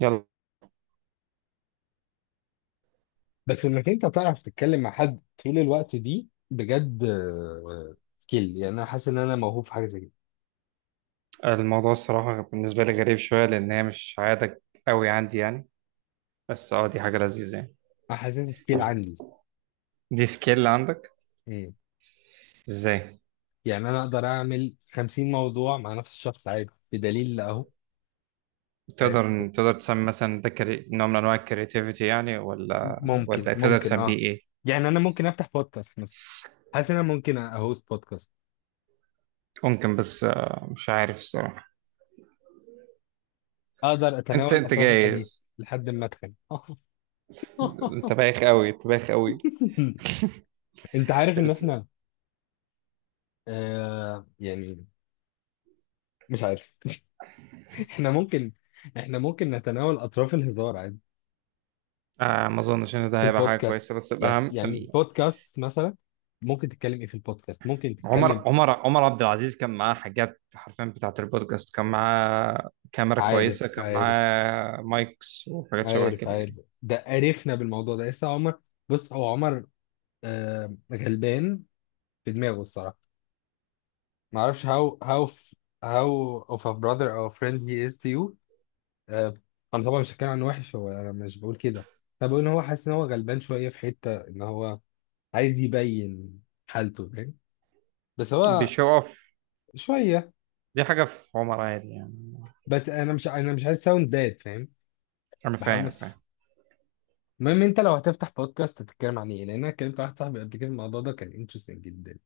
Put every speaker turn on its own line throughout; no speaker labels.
يلا،
بس انك انت تعرف تتكلم مع حد طول الوقت دي بجد، سكيل، يعني انا حاسس ان انا موهوب في حاجه زي كده.
الموضوع الصراحة بالنسبة لي غريب شوية لأن هي مش عادة قوي عندي يعني. بس اه، دي حاجة لذيذة يعني.
انا حاسس سكيل عندي.
دي سكيل عندك؟
مم.
ازاي؟
يعني انا اقدر اعمل 50 موضوع مع نفس الشخص عادي، بدليل اهو. فاهم؟
تقدر تسمي مثلا ده نوع من أنواع الكرياتيفيتي يعني، ولا
ممكن
ولا تقدر
ممكن
تسميه
اه.
إيه؟
يعني انا ممكن افتح بودكاست مثلا. حاسس ان انا ممكن اهوست بودكاست.
ممكن، بس مش عارف الصراحة.
اقدر
أنت
اتناول
أنت
اطراف الحديث
جايز.
لحد ما اتخن.
أنت بايخ قوي، أنت بايخ قوي.
انت عارف ان
الف...
احنا آه يعني مش عارف. احنا ممكن، احنا ممكن نتناول اطراف الهزار عادي،
آه، ما أظنش إن ده
في
هيبقى حاجة
البودكاست.
كويسة، بس
يعني
الأهم،
يعني بودكاست مثلا. ممكن تتكلم ايه في البودكاست؟ ممكن
عمر
تتكلم.
عمر عمر عبد العزيز كان معاه حاجات حرفيا بتاعة البودكاست، كان معاه كاميرا
عارف
كويسة، كان
عارف
معاه مايكس وحاجات شبه
عارف
كده
عارف
يعني.
ده عرفنا بالموضوع ده لسه عمر. بص، هو عمر غلبان في دماغه الصراحه. ما اعرفش how of a brother or friend he is to you. آه انا طبعا مش هتكلم عنه وحش، هو انا مش بقول كده. انا بقول ان هو حاسس ان هو غلبان شويه، في حته ان هو عايز يبين حالته. فاهم؟ بس هو
بيشو اوف،
شويه.
دي حاجة في عمر عادي يعني.
بس انا مش عايز ساوند باد، فاهم؟
أنا
بحاول
فاهم،
بس.
فاهم.
المهم، انت لو هتفتح بودكاست هتتكلم عن ايه؟ لان انا كلمت واحد صاحبي قبل كده الموضوع ده كان انترستنج جدا.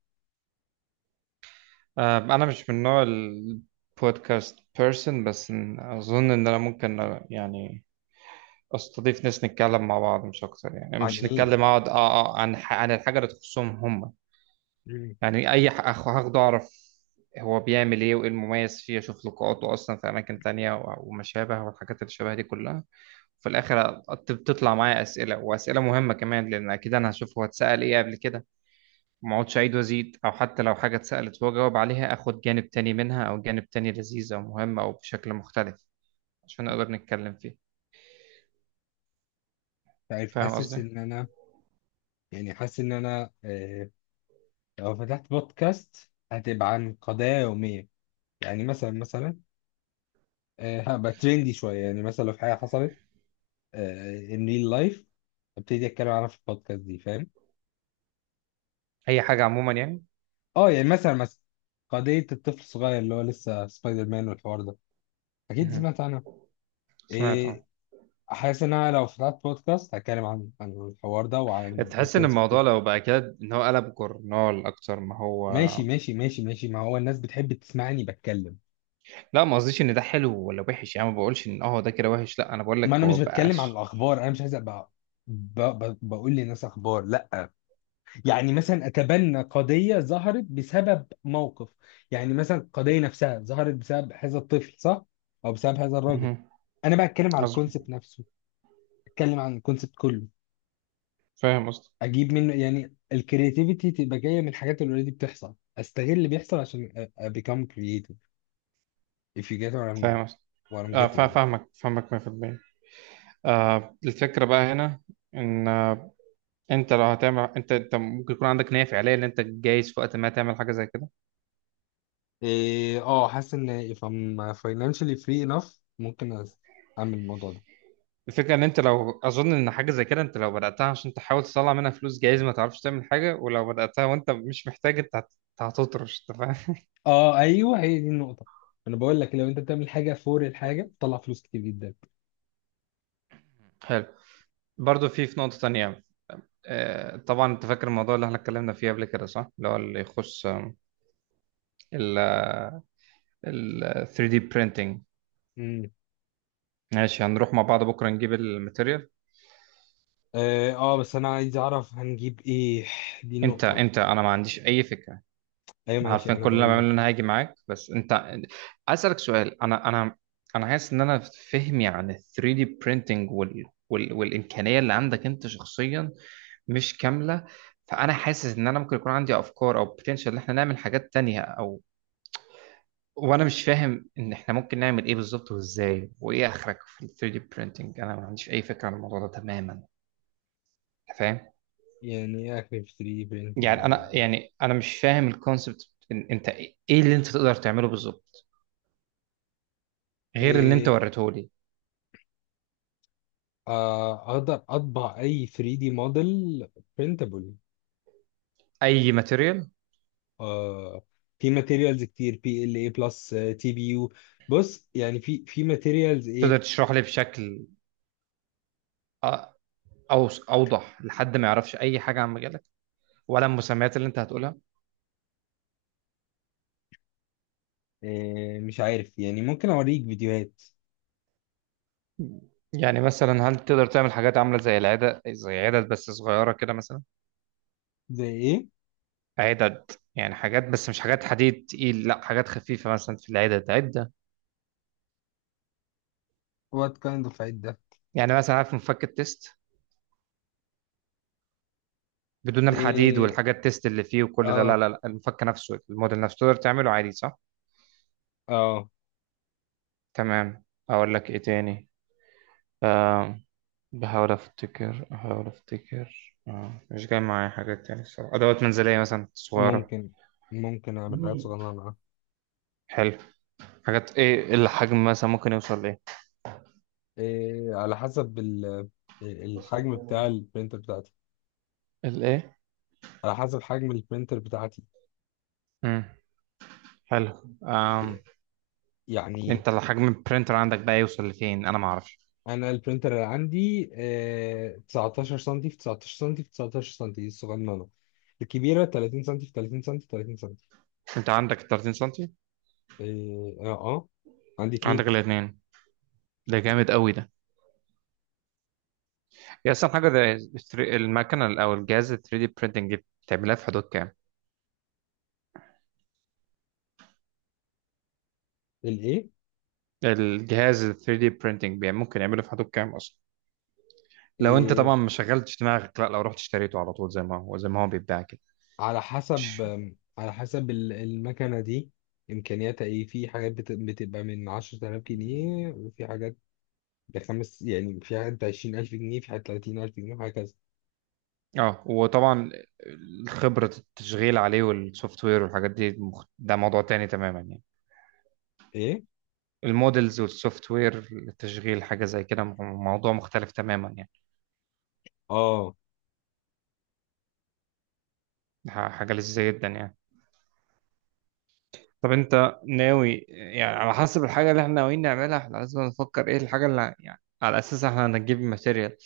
أنا مش من نوع البودكاست بيرسون، بس أظن إن أنا ممكن يعني أستضيف ناس نتكلم مع بعض مش أكتر يعني،
عن
مش
ايه؟
نتكلم أقعد عن عن الحاجة اللي تخصهم هم.
مم.
يعني اي هاخده اعرف هو بيعمل ايه وايه المميز فيه، اشوف لقاءاته اصلا في اماكن تانية وما شابه والحاجات اللي شبه دي كلها. وفي الاخر بتطلع معايا اسئله واسئله مهمه كمان، لان اكيد انا هشوف هو اتسال ايه قبل كده. ما اقعدش اعيد وازيد، او حتى لو حاجه اتسالت هو جاوب عليها اخد جانب تاني منها، او جانب تاني لذيذ او مهم او بشكل مختلف عشان نقدر نتكلم فيه.
عارف،
فاهم
حاسس
قصدي؟
ان انا، يعني حاسس ان انا، لو فتحت بودكاست هتبقى عن قضايا يوميه. يعني مثلا، هبقى ترندي شويه. يعني مثلا لو في حاجه حصلت، ان ريل لايف، ابتدي اتكلم عنها في البودكاست دي، فاهم؟
اي حاجه عموما يعني.
اه يعني مثلا، قضيه الطفل الصغير اللي هو لسه سبايدر مان والحوار ده، اكيد
مهم.
سمعت عنها.
سمعت
إيه،
اه.
حاسس ان انا لو فتحت بودكاست هتكلم عن الحوار ده وعن
تحس ان
الكونسبت
الموضوع
كله.
لو بقى كده ان هو قلب جورنال اكتر ما هو؟
ماشي. ما هو الناس بتحب تسمعني بتكلم.
لا، ما قصديش ان ده حلو ولا وحش يعني، ما بقولش ان اه ده كده وحش، لا، انا بقول
ما
لك
انا
هو
مش بتكلم عن
بقاش.
الاخبار، انا مش عايز ابقى بقول للناس اخبار، لا. يعني مثلا اتبنى قضيه ظهرت بسبب موقف. يعني مثلا القضيه نفسها ظهرت بسبب هذا الطفل، صح؟ او بسبب هذا الراجل.
مهم.
انا بقى اتكلم عن
قصدي،
الكونسبت نفسه. اتكلم عن الكونسبت كله.
فاهم قصدي،
اجيب منه، يعني الكرياتيفيتي تبقى جايه من الحاجات اللي اوريدي بتحصل. استغل اللي بيحصل عشان become creative, if you get what I'm,
فاهم قصدي،
what I'm
آه
getting.
فاهمك، فاهمك 100%. آه، الفكره بقى هنا ان انت لو هتعمل، انت ممكن يكون عندك نيه فعليه ان انت جايز في وقت ما تعمل حاجه زي كده.
إيه، اه حاسس ان if I'm financially free enough ممكن اعمل الموضوع ده.
الفكره ان انت لو، اظن ان حاجه زي كده، انت لو بداتها عشان تحاول تطلع منها فلوس جايز ما تعرفش تعمل حاجه، ولو بداتها وانت مش محتاج انت هتطرش، انت فاهم.
اه ايوه، هي دي النقطه. انا بقول لك لو انت بتعمل حاجه فور الحاجه، بتطلع فلوس كتير جدا.
حلو. برضه في نقطه تانيه. آه، طبعا انت فاكر الموضوع اللي احنا اتكلمنا فيه قبل كده صح؟ اللي هو اللي يخص ال ال 3D printing.
امم.
ماشي، هنروح مع بعض بكره نجيب الماتيريال.
اه، بس انا عايز اعرف هنجيب ايه، دي
انت
النقطه.
انت انا ما عنديش اي فكره.
ايوه
انا
ماشي،
عارفين
انا
كل اللي انا
بقول لك.
بعمله ان انا هاجي معاك، بس انت عايز اسالك سؤال. انا انا حاسس ان انا، فهمي عن ال 3D printing وال والامكانيه اللي عندك انت شخصيا مش كامله. فانا حاسس ان انا ممكن يكون عندي افكار او بوتنشال ان احنا نعمل حاجات تانية او، وانا مش فاهم ان احنا ممكن نعمل ايه بالظبط وازاي وايه اخرك في ال 3D printing. انا ما عنديش اي فكره عن الموضوع ده تماما. أنت فاهم؟
يعني اكل في 3 printing
يعني انا،
يعني.
يعني انا مش فاهم الكونسبت إن انت ايه، إيه اللي انت تقدر تعمله بالظبط غير اللي انت
إيه،
وريته لي؟
اقدر اطبع اي 3 دي موديل برينتابل.
اي ماتيريال؟
في ماتيريالز كتير، بي ال اي بلس، تي بي يو. بص يعني في ماتيريالز
تقدر
ايه.
تشرح لي بشكل أ- اوضح لحد ما يعرفش اي حاجه عن مجالك ولا المسميات اللي انت هتقولها؟
مش عارف، يعني ممكن اوريك فيديوهات.
يعني مثلا هل تقدر تعمل حاجات عامله زي العدد، زي عدد بس صغيره كده مثلا؟
زي ايه؟
عدد يعني حاجات، بس مش حاجات حديد تقيل، لا، حاجات خفيفة مثلا في العدد عدة.
وات كايند اوف عيد ده؟
يعني مثلا عارف مفك التيست؟ بدون الحديد
إيه،
والحاجات التيست اللي فيه وكل ده، لا
اه
لا لا، المفك نفسه، الموديل نفسه تقدر تعمله عادي صح؟
اه.
تمام. أقول لك إيه تاني. آم، بحاول أفتكر، بحاول أفتكر، مش جاي معايا حاجات تاني الصراحة. أدوات منزلية مثلا صغيرة.
ممكن ممكن اعمل حاجات
مم.
صغيرة معاه.
حلو. حاجات إيه الحجم مثلا ممكن يوصل لإيه؟
إيه على حسب الحجم بتاع البرينتر بتاعتي.
الإيه؟
على حسب حجم البرينتر بتاعتي.
مم. حلو. آم،
يعني
انت الحجم البرينتر عندك بقى يوصل لفين انا ما اعرفش.
انا البرينتر اللي عندي 19 سم في 19 سم في 19 سم، دي الصغننه. الكبيره 30 سم في 30 سم في 30 سم.
انت عندك 30 سنتي؟
اه اه عندي
عندك
اتنين.
الاثنين؟ ده جامد قوي ده. هي اصلا حاجه ده، المكنه او الجهاز ال 3D printing بتعملها في حدود كام؟
الايه؟
الجهاز ال 3D printing ممكن يعمله في حدود كام اصلا، لو انت طبعا
إيه
ما شغلتش دماغك، لا لو رحت اشتريته على طول زي ما هو، زي ما هو بيتباع كده؟
على حسب
مش-
على حسب المكنه دي امكانياتها ايه. في حاجات بتبقى من 10000 جنيه، وفي حاجات بخمس. يعني في حاجات ب 20000 جنيه، في حاجات 30000 جنيه وهكذا.
اه، وطبعا خبره التشغيل عليه والسوفت وير والحاجات دي ده موضوع تاني تماما يعني.
ايه
المودلز والسوفت وير للتشغيل حاجة زي كده، موضوع مختلف تماما يعني.
اه.
حاجة لذيذة جدا يعني. طب انت ناوي يعني، على حسب الحاجة اللي احنا ناويين نعملها احنا لازم نفكر ايه الحاجة اللي يعني على اساسها احنا هنجيب ماتيريال،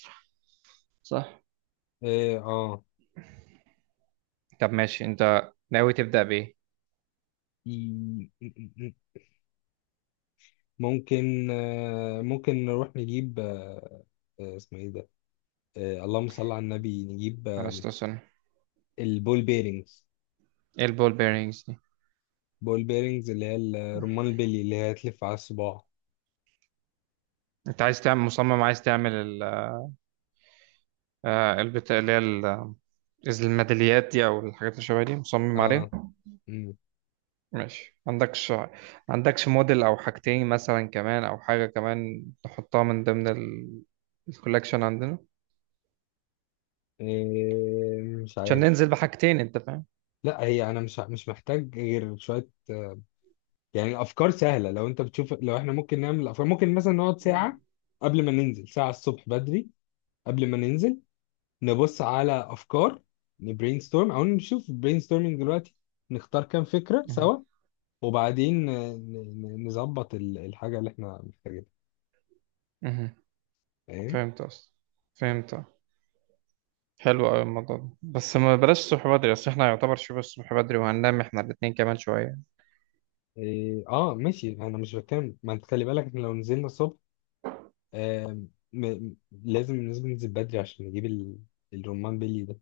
صح؟
ايه اه.
طب ماشي، انت ناوي تبدأ بايه؟
ممكن ممكن نروح نجيب، اسمه ايه ده؟ اللهم صل على النبي. نجيب
معلش لو، سوري.
البول بيرنجز.
ايه البول بيرنجز دي؟
بول بيرنجز اللي هي رمان البلي، اللي هي تلف على الصباع.
انت عايز تعمل، مصمم عايز تعمل البتاع اللي هي الميداليات دي او الحاجات اللي شبه دي مصمم عليها؟
اه. مم.
ماشي، عندكش، عندكش موديل او حاجتين مثلا كمان، او حاجة كمان تحطها من ضمن الكولكشن عندنا
مش
عشان
عارف.
ننزل بحاجتين، انت فاهم؟
لا، هي انا مش محتاج غير شويه يعني الافكار سهله. لو انت بتشوف لو احنا ممكن نعمل افكار، ممكن مثلا نقعد ساعه قبل ما ننزل، ساعه الصبح بدري قبل ما ننزل، نبص على افكار، نبرين ستورم، او نشوف برين ستورمنج دلوقتي، نختار كام فكره
مهم.
سوا. وبعدين نظبط الحاجه اللي احنا محتاجينها،
مهم.
فاهم؟
فهمت اصلا، فهمت. حلو قوي الموضوع ده، بس ما بلاش الصبح بدري اصل احنا يعتبر شبه الصبح بدري، وهننام احنا الاتنين كمان شوية.
إيه اه ماشي. انا مش بتكلم، ما انت خلي بالك، احنا لو نزلنا الصبح، آم، م- م- لازم ننزل بدري عشان نجيب الرمان بيلي ده.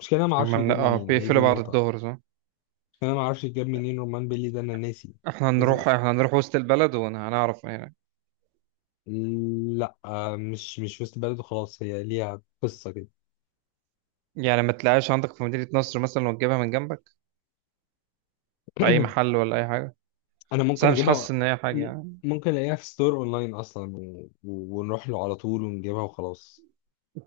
مش كده، انا ما اعرفش
هما
بيجاب
اه
منين، هي دي
بيقفلوا بعد
النقطه.
الظهر صح؟
مش كده، انا ما اعرفش بيجاب منين رمان بيلي ده، انا ناسي.
احنا
لازم
هنروح،
أسأل.
احنا هنروح وسط البلد وهنعرف هناك.
لا مش وسط بلد، خلاص هي ليها قصه كده.
يعني ما تلاقيش عندك في مدينة نصر مثلا وتجيبها من جنبك، في اي محل ولا اي حاجة؟
انا
بس
ممكن
انا مش حاسس
اجيبها.
ان هي حاجة
م-
يعني.
ممكن الاقيها في ستور اونلاين اصلا، ونروح له على طول ونجيبها وخلاص.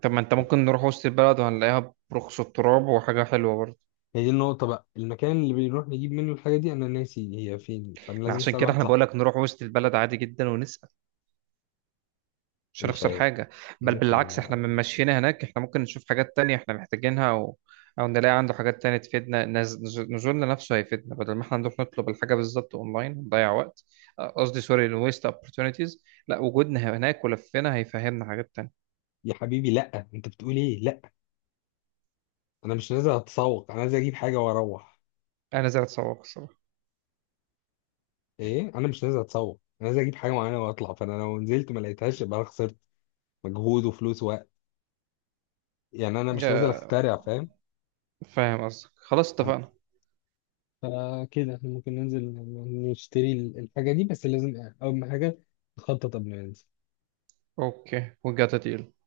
طب ما انت ممكن نروح وسط البلد وهنلاقيها برخص التراب، وحاجة حلوة برضه.
هي دي النقطة بقى، المكان اللي بنروح نجيب منه الحاجة دي انا ناسي هي فين، فانا
ما
لازم
عشان
اسأل
كده
واحد
احنا
صاحبي.
بقولك نروح وسط البلد عادي جدا ونسأل، مش
مش
هنخسر
عارف.
حاجة. بل
ممكن
بالعكس، احنا من مشينا هناك احنا ممكن نشوف حاجات تانية احنا محتاجينها، او، أو نلاقي عنده حاجات تانية تفيدنا، نزولنا نفسه هيفيدنا بدل ما احنا نروح نطلب الحاجة بالظبط اونلاين ونضيع وقت. اه، قصدي سوري، الويست opportunities. لا، وجودنا هناك ولفنا هيفهمنا حاجات تانية.
يا حبيبي لا، انت بتقول ايه؟ لا، انا مش نازل اتسوق، انا نازل اجيب حاجة واروح.
انا زي اتصور الصراحة.
ايه، انا مش نازل اتسوق، انا نازل اجيب حاجة معينة واطلع. فانا لو نزلت ما لقيتهاش يبقى انا خسرت مجهود وفلوس ووقت. يعني انا مش نازل اخترع،
اه،
فاهم؟
فاهم قصدك، خلاص اتفقنا.
فكده احنا ممكن ننزل نشتري الحاجة دي، بس لازم أول ما حاجة نخطط قبل ما ننزل.
اوكي، we got a deal.